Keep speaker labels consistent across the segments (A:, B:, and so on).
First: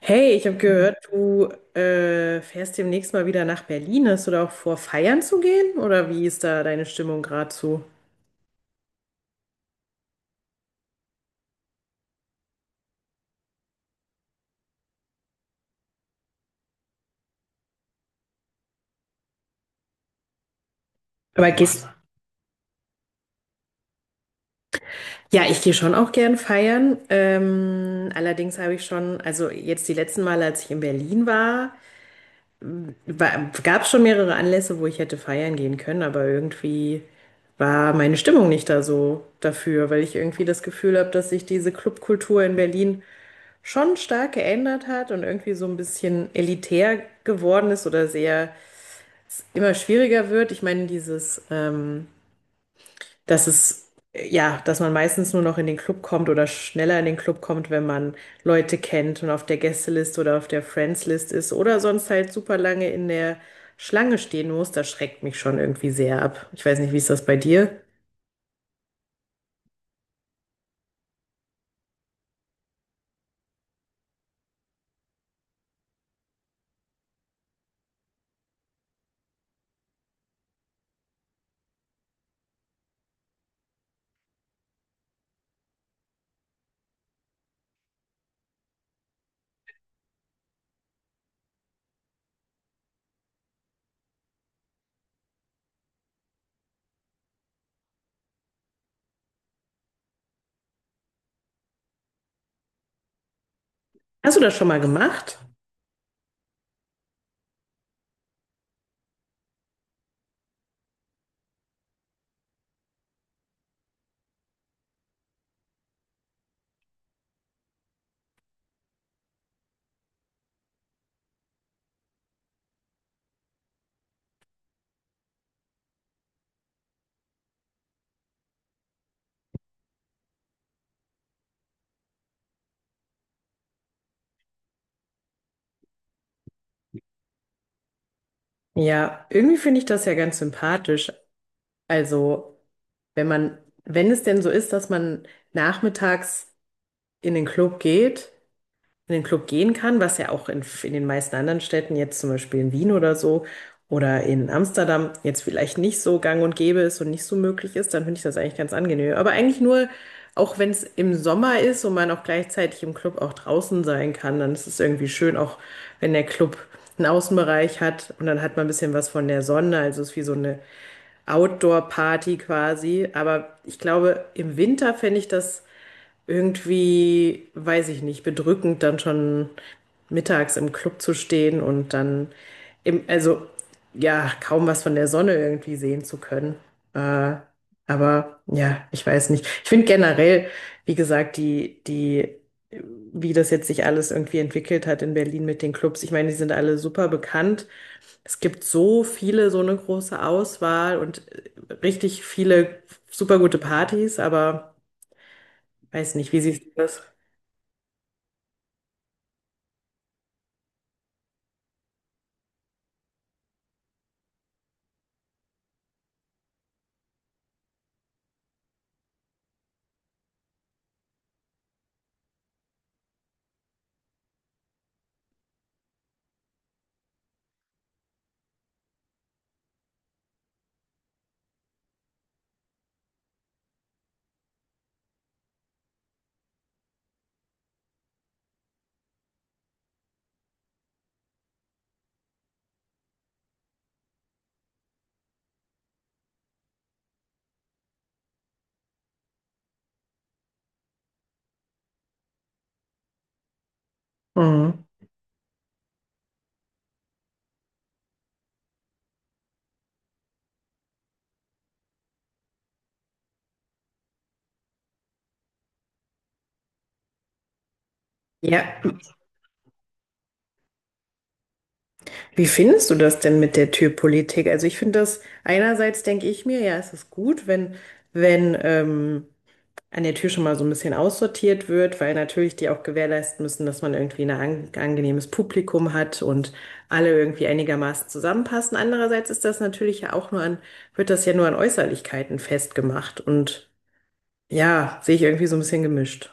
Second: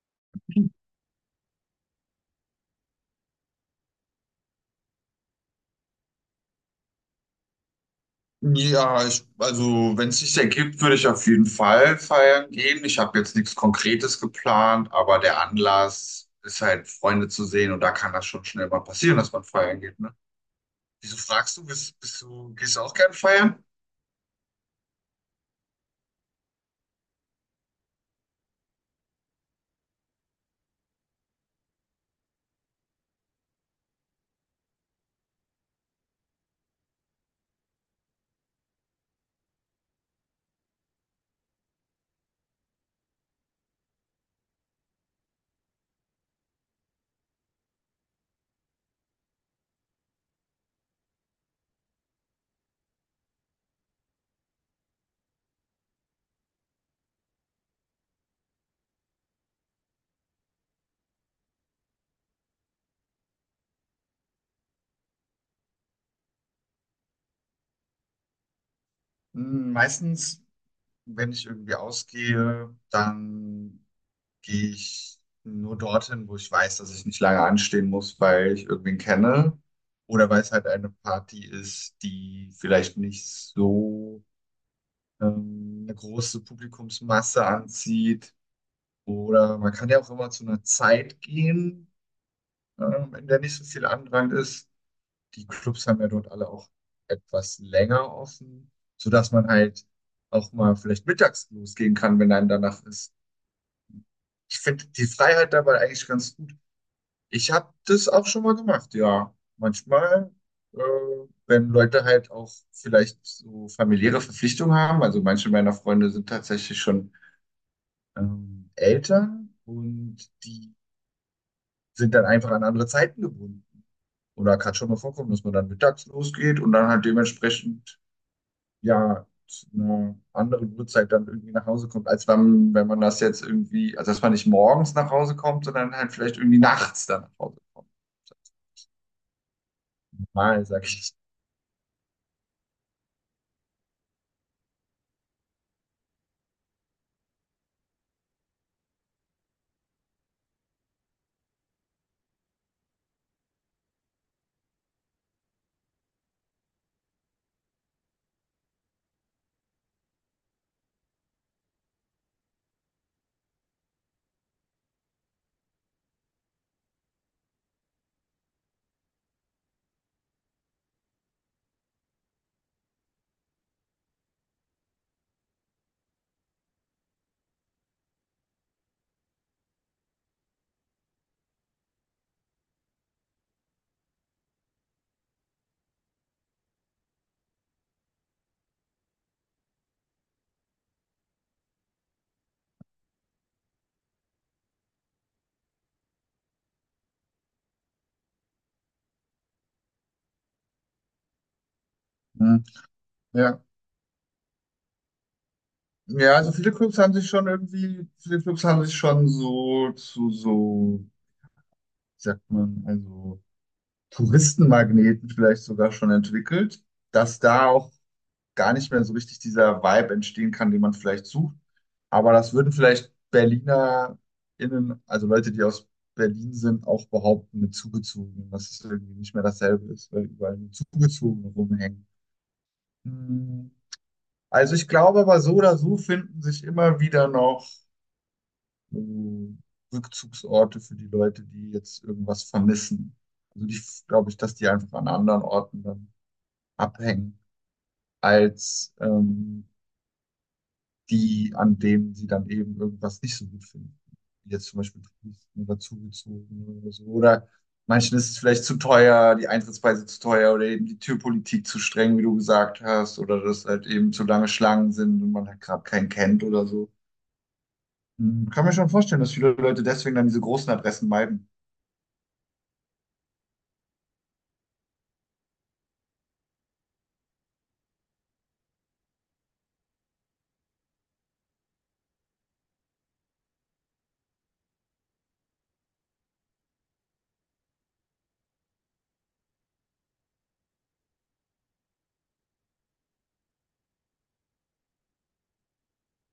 A: Hey, ich habe gehört, du fährst demnächst mal wieder nach Berlin. Hast du da auch vor, feiern zu gehen? Oder wie ist da deine Stimmung gerade zu?
B: Ja, ich, also wenn es sich ergibt, würde ich auf jeden Fall feiern gehen. Ich habe jetzt nichts Konkretes geplant, aber der Anlass ist halt, Freunde zu sehen und da kann das schon schnell mal passieren, dass man feiern geht, ne? Wieso
A: Aber
B: fragst du,
A: gehst.
B: bist du, gehst du auch gern feiern?
A: Ja, ich gehe schon auch gern feiern. Allerdings habe ich schon, also jetzt die letzten Male, als ich in Berlin war, gab es schon mehrere Anlässe, wo ich hätte feiern gehen können, aber irgendwie war meine Stimmung nicht da so dafür, weil ich irgendwie das Gefühl habe, dass sich diese Clubkultur in Berlin schon stark geändert hat und irgendwie so ein bisschen elitär geworden ist oder sehr immer schwieriger wird. Ich meine, dieses, dass es, ja, dass man meistens nur noch in den Club kommt oder schneller in den Club kommt, wenn man Leute kennt und auf der Gästeliste oder auf der Friends-List ist oder sonst halt super lange in der Schlange stehen muss, das schreckt mich schon irgendwie sehr ab. Ich weiß nicht, wie ist das bei dir?
B: Hm, meistens, wenn ich irgendwie ausgehe, dann gehe ich nur dorthin, wo ich weiß, dass ich nicht lange anstehen muss, weil ich irgendwen kenne oder weil es halt eine Party ist, die vielleicht nicht so eine große Publikumsmasse anzieht. Oder man kann ja auch immer zu einer Zeit gehen, in der nicht so viel Andrang ist. Die Clubs haben ja dort alle auch etwas länger offen, sodass man halt auch mal vielleicht mittags losgehen kann, wenn einem danach ist.
A: Hast du das
B: Ich
A: schon mal
B: finde die
A: gemacht?
B: Freiheit dabei eigentlich ganz gut. Ich habe das auch schon mal gemacht, ja. Manchmal, äh, wenn Leute halt auch vielleicht so familiäre Verpflichtungen haben, also manche meiner Freunde sind tatsächlich schon Eltern und die sind dann einfach an andere Zeiten gebunden. Oder kann schon mal vorkommen, dass man dann mittags losgeht und dann halt dementsprechend ja zu einer anderen Uhrzeit dann irgendwie nach Hause kommt, als wenn man das jetzt irgendwie, also dass man nicht morgens nach Hause kommt, sondern halt vielleicht irgendwie nachts dann nach Hause kommt.
A: Ja, irgendwie finde ich das ja ganz
B: Mal, sag
A: sympathisch.
B: ich.
A: Also, wenn man, wenn es denn so ist, dass man nachmittags in den Club geht, in den Club gehen kann, was ja auch in den meisten anderen Städten, jetzt zum Beispiel in Wien oder so oder in Amsterdam, jetzt vielleicht nicht so gang und gäbe ist und nicht so möglich ist, dann finde ich das eigentlich ganz angenehm. Aber eigentlich nur, auch wenn es im Sommer ist und man auch gleichzeitig im Club auch draußen sein kann, dann ist es irgendwie schön, auch wenn der Club einen Außenbereich hat und dann hat man ein bisschen was von der Sonne, also es ist wie so eine Outdoor-Party quasi. Aber ich glaube, im Winter fände ich das irgendwie, weiß ich nicht, bedrückend, dann schon mittags im Club zu stehen und dann im, also ja, kaum was von der Sonne irgendwie sehen zu können. Äh, aber ja, ich weiß nicht. Ich finde generell, wie gesagt, wie das jetzt sich alles irgendwie entwickelt hat in Berlin mit den Clubs. Ich meine, die sind alle super bekannt, es gibt so viele, so eine große Auswahl und richtig
B: Hm,
A: viele super gute
B: ja.
A: Partys, aber weiß nicht,
B: Ja,
A: wie
B: also
A: siehst du
B: viele Clubs
A: das?
B: haben sich schon irgendwie, viele Clubs haben sich schon so zu so, wie sagt man, also Touristenmagneten vielleicht sogar schon entwickelt, dass da auch gar nicht mehr so richtig dieser Vibe entstehen kann, den man vielleicht sucht. Aber das würden vielleicht BerlinerInnen, also Leute, die aus Berlin sind, auch behaupten mit Zugezogenen, dass es irgendwie nicht mehr dasselbe ist, weil überall nur Zugezogene rumhängen. Hm. Also ich glaube aber so oder so finden sich immer wieder noch so Rückzugsorte für die Leute, die jetzt irgendwas vermissen. Also die, glaube ich, dass die einfach an anderen Orten dann abhängen als die, an denen sie dann eben irgendwas nicht so gut finden. Wie jetzt zum
A: Mhm.
B: Beispiel Touristen oder Zugezogene oder so. Oder manchen ist es vielleicht zu teuer, die Eintrittspreise zu teuer oder eben die Türpolitik zu streng, wie du gesagt hast, oder dass halt eben zu lange Schlangen sind und man halt gerade keinen kennt oder so. Hm, kann mir
A: Ja,
B: schon vorstellen, dass viele Leute deswegen dann diese großen Adressen meiden.
A: wie findest du das denn mit der Türpolitik? Also ich finde das, einerseits denke ich mir, ja, es ist gut, wenn, wenn an der Tür schon mal so ein bisschen aussortiert wird, weil natürlich die auch gewährleisten müssen, dass man irgendwie ein an angenehmes Publikum hat und alle irgendwie einigermaßen zusammenpassen. Andererseits ist das natürlich ja auch nur an, wird das ja nur an Äußerlichkeiten festgemacht und ja, sehe ich irgendwie so ein bisschen gemischt.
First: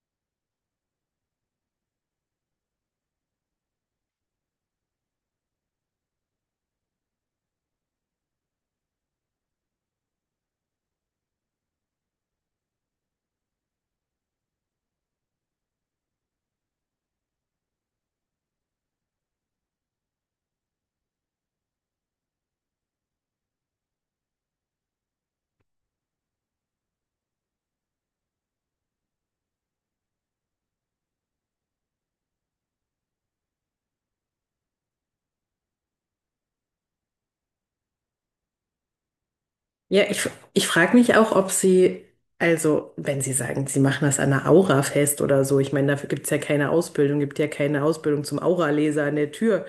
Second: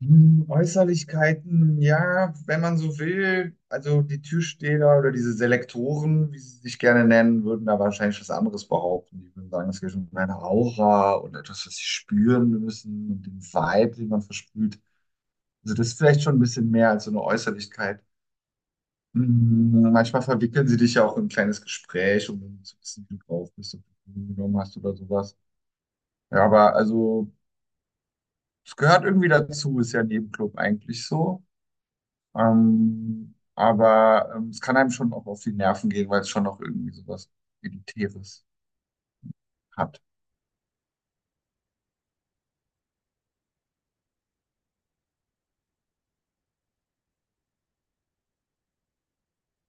B: Hm, Äußerlichkeiten, ja, wenn man so will. Also die Türsteher oder diese Selektoren, wie sie sich gerne nennen, würden da wahrscheinlich was anderes behaupten. Die würden sagen, es geht um eine Aura und etwas, was sie spüren müssen und den Vibe, den man versprüht. Also das ist vielleicht schon ein bisschen mehr als so eine Äußerlichkeit. Hm, manchmal verwickeln sie dich ja auch in ein kleines Gespräch, um zu wissen, wie du drauf bist, ob du Drogen genommen hast oder sowas. Ja, aber also es gehört irgendwie dazu, ist ja ein Nebenclub eigentlich so. Aber es kann einem schon auch auf die Nerven gehen, weil es schon noch irgendwie sowas Elitäres hat.
A: Ja, ich, ich frage mich auch, ob sie, also wenn sie sagen, sie machen das an einer Aura fest oder so, ich meine, dafür gibt's ja keine Ausbildung, gibt ja keine Ausbildung zum Auraleser an der Tür.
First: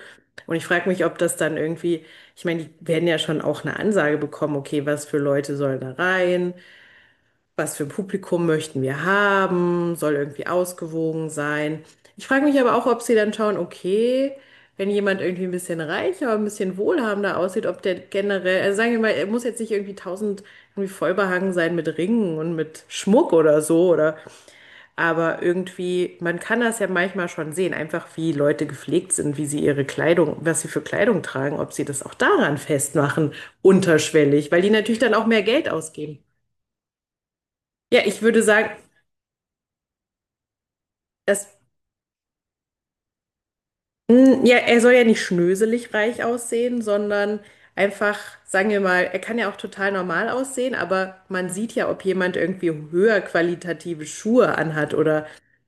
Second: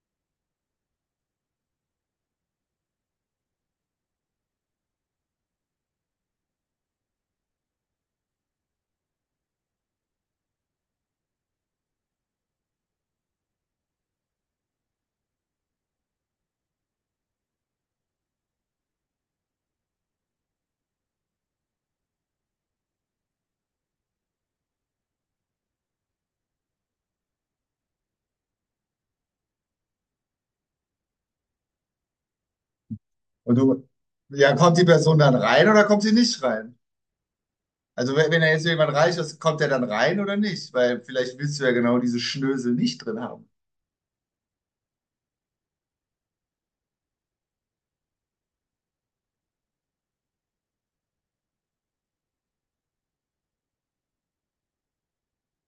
A: Und ich frage mich, ob das dann irgendwie, ich meine, die werden ja schon auch eine Ansage bekommen, okay, was für Leute sollen da rein, was für ein Publikum möchten wir haben, soll irgendwie ausgewogen sein. Ich frage mich aber auch, ob sie dann schauen, okay, wenn jemand irgendwie ein bisschen reicher, ein bisschen wohlhabender aussieht, ob der generell, also sagen wir mal, er muss jetzt nicht irgendwie tausend irgendwie vollbehangen sein mit Ringen und mit Schmuck oder so, oder, aber irgendwie, man kann das ja manchmal schon sehen, einfach wie Leute gepflegt sind, wie sie ihre Kleidung, was sie für Kleidung tragen, ob sie das auch daran festmachen,
B: Und du,
A: unterschwellig,
B: ja,
A: weil die
B: kommt die
A: natürlich dann
B: Person
A: auch
B: dann
A: mehr
B: rein
A: Geld
B: oder kommt sie
A: ausgeben.
B: nicht rein?
A: Ja,
B: Also
A: ich
B: wenn
A: würde
B: da jetzt
A: sagen,
B: jemand reich ist, kommt der dann rein oder nicht? Weil vielleicht
A: das
B: willst du ja genau diese Schnösel nicht drin haben.
A: Mm, ja, er soll ja nicht schnöselig reich aussehen, sondern einfach, sagen wir mal, er kann ja auch total normal aussehen, aber man sieht ja, ob jemand irgendwie höher qualitative Schuhe anhat oder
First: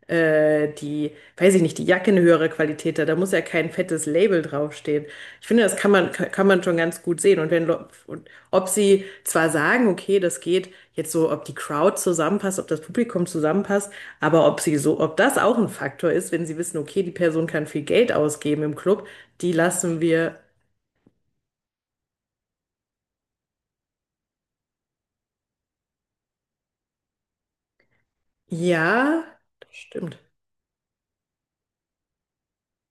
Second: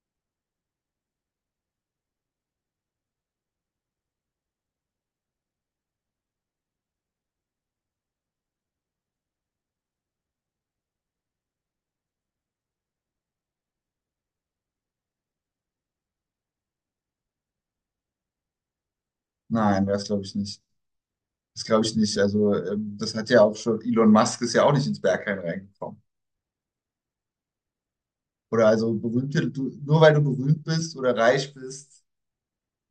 A: äh, die, weiß ich nicht, die Jacke eine höhere Qualität hat. Da muss ja kein fettes Label draufstehen. Ich finde, das kann man, kann man schon ganz gut sehen. Und wenn, und ob sie zwar sagen, okay, das geht jetzt so, ob die Crowd zusammenpasst, ob das Publikum zusammenpasst, aber ob sie so, ob das auch ein Faktor ist, wenn sie wissen, okay, die Person kann viel Geld ausgeben im Club, die
B: Nein,
A: lassen
B: das glaube ich
A: wir,
B: nicht. Das glaube ich nicht. Also das hat ja auch schon, Elon Musk ist ja auch nicht ins Berghain reingekommen. Oder also
A: ja,
B: berühmte, du,
A: das
B: nur weil
A: stimmt.
B: du berühmt bist oder reich bist,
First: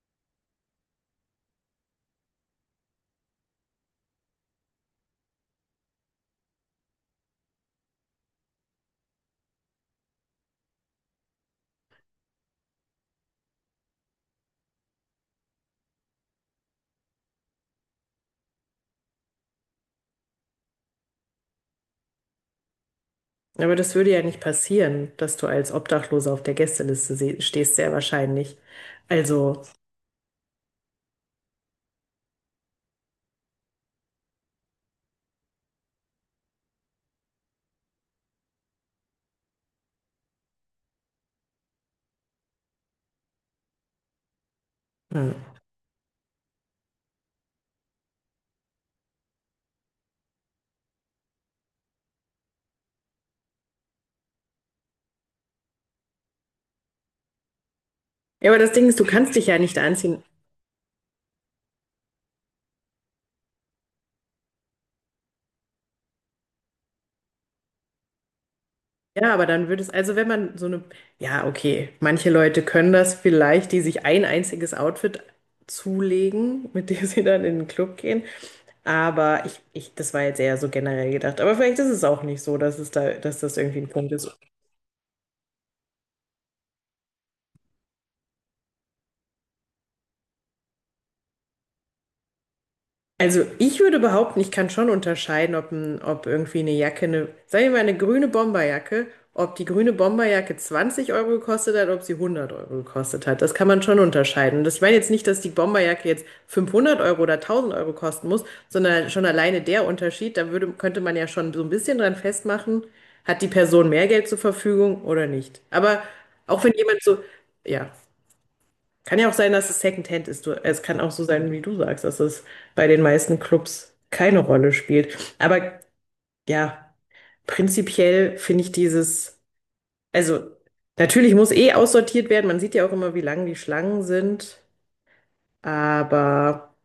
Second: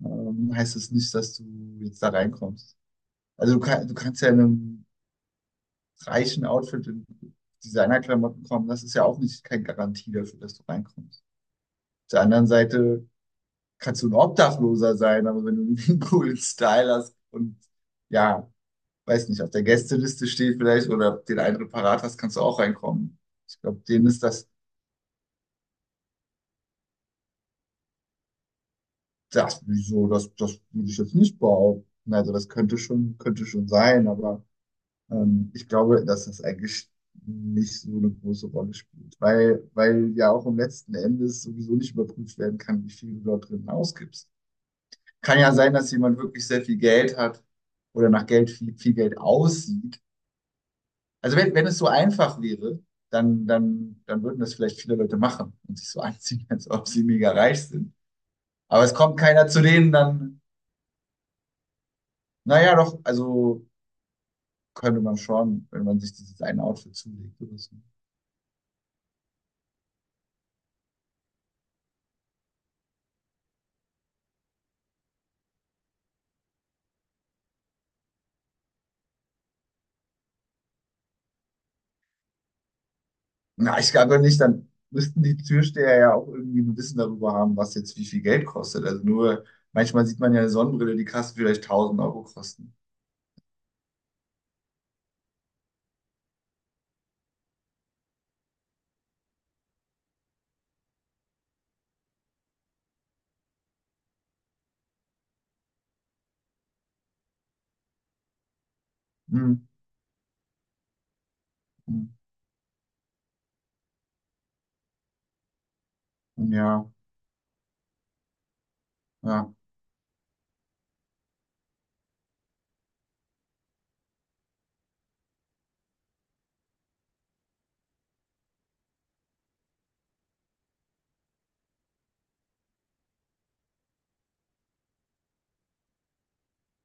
B: heißt es das nicht, dass du jetzt da reinkommst. Also du, kann, du kannst ja in einem reichen Outfit in Designerklamotten kommen. Das ist ja auch nicht keine Garantie dafür, dass du reinkommst. Auf der anderen Seite kannst du ein Obdachloser sein, aber wenn du irgendwie einen coolen Style hast und ja, weiß nicht, auf der Gästeliste steht vielleicht oder den einen parat hast, kannst du auch reinkommen. Ich
A: Aber
B: glaube,
A: das
B: denen
A: würde ja
B: ist
A: nicht
B: das,
A: passieren, dass du als Obdachloser auf der Gästeliste stehst, sehr wahrscheinlich. Also,
B: das, wieso, das würde ich jetzt nicht behaupten. Also das könnte schon sein, aber ich glaube, dass das eigentlich nicht so eine große Rolle spielt, weil ja auch im letzten Endes sowieso nicht überprüft werden kann, wie viel du dort drin ausgibst.
A: hm.
B: Kann ja sein, dass jemand wirklich sehr viel Geld hat oder nach Geld viel, viel Geld aussieht. Also wenn es so einfach wäre, dann würden das vielleicht viele Leute machen und sich so anziehen, als ob sie mega reich sind.
A: Ja, aber das
B: Aber
A: Ding
B: es
A: ist, du
B: kommt
A: kannst
B: keiner
A: dich ja
B: zu
A: nicht
B: denen,
A: anziehen.
B: dann, naja, doch, also könnte man schon, wenn man sich dieses eine Outfit zulegt oder so.
A: Ja, aber dann würde es, also wenn man so eine, ja, okay, manche Leute können das vielleicht, die sich ein einziges Outfit zulegen, mit dem sie dann in den Club gehen. Aber das war jetzt eher so generell gedacht. Aber vielleicht ist es auch nicht so, dass es da, dass das
B: Na,
A: irgendwie ein
B: ich
A: Punkt
B: glaube
A: ist.
B: nicht, dann müssten die Türsteher ja auch irgendwie ein Wissen darüber haben, was jetzt wie viel Geld kostet. Also nur, manchmal sieht man ja eine Sonnenbrille, die kann vielleicht 1000 Euro kosten.
A: Also ich würde behaupten, ich kann schon unterscheiden, ob irgendwie eine Jacke, eine, sagen wir mal eine grüne Bomberjacke, ob die grüne Bomberjacke 20 Euro gekostet hat, ob sie 100 Euro gekostet hat. Das kann man schon unterscheiden. Und das- Ich meine jetzt nicht, dass die Bomberjacke jetzt 500 Euro oder 1000 Euro kosten muss, sondern schon
B: Hm,
A: alleine der Unterschied, da würde, könnte man ja schon so ein bisschen
B: hm,
A: dran festmachen, hat die Person mehr Geld zur Verfügung oder nicht. Aber
B: hm,
A: auch wenn
B: ja,
A: jemand so, ja. Kann ja auch sein,
B: ja.
A: dass es Secondhand ist. Du, es kann auch so sein, wie du sagst, dass es bei den meisten Clubs keine Rolle spielt. Aber ja, prinzipiell finde ich dieses, also natürlich muss eh aussortiert werden. Man sieht ja auch immer, wie lang die Schlangen sind. Aber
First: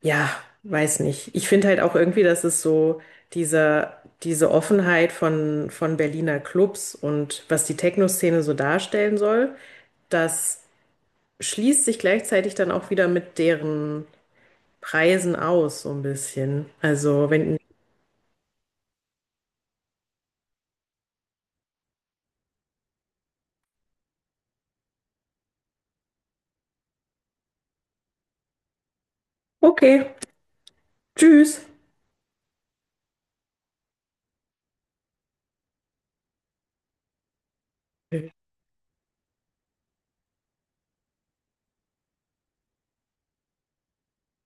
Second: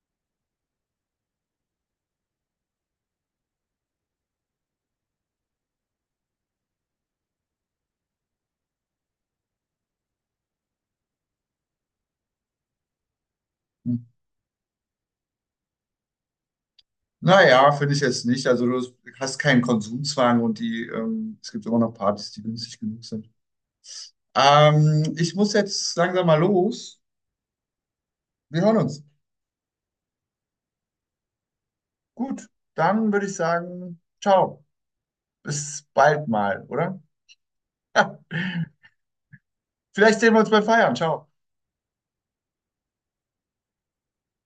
A: ja, weiß nicht. Ich finde halt auch irgendwie, dass es so diese, diese Offenheit von Berliner Clubs und was die Techno-Szene so darstellen soll, das schließt sich gleichzeitig dann auch wieder mit
B: Hm.
A: deren Preisen aus, so ein bisschen. Also, wenn,
B: Naja, finde ich jetzt nicht. Also du hast keinen Konsumzwang und die, es gibt immer noch Partys, die günstig genug sind. Ich muss jetzt langsam mal los. Wir hören uns.
A: okay, tschüss.
B: Gut, dann würde ich sagen, ciao. Bis bald mal, oder? Vielleicht sehen wir uns beim Feiern. Ciao.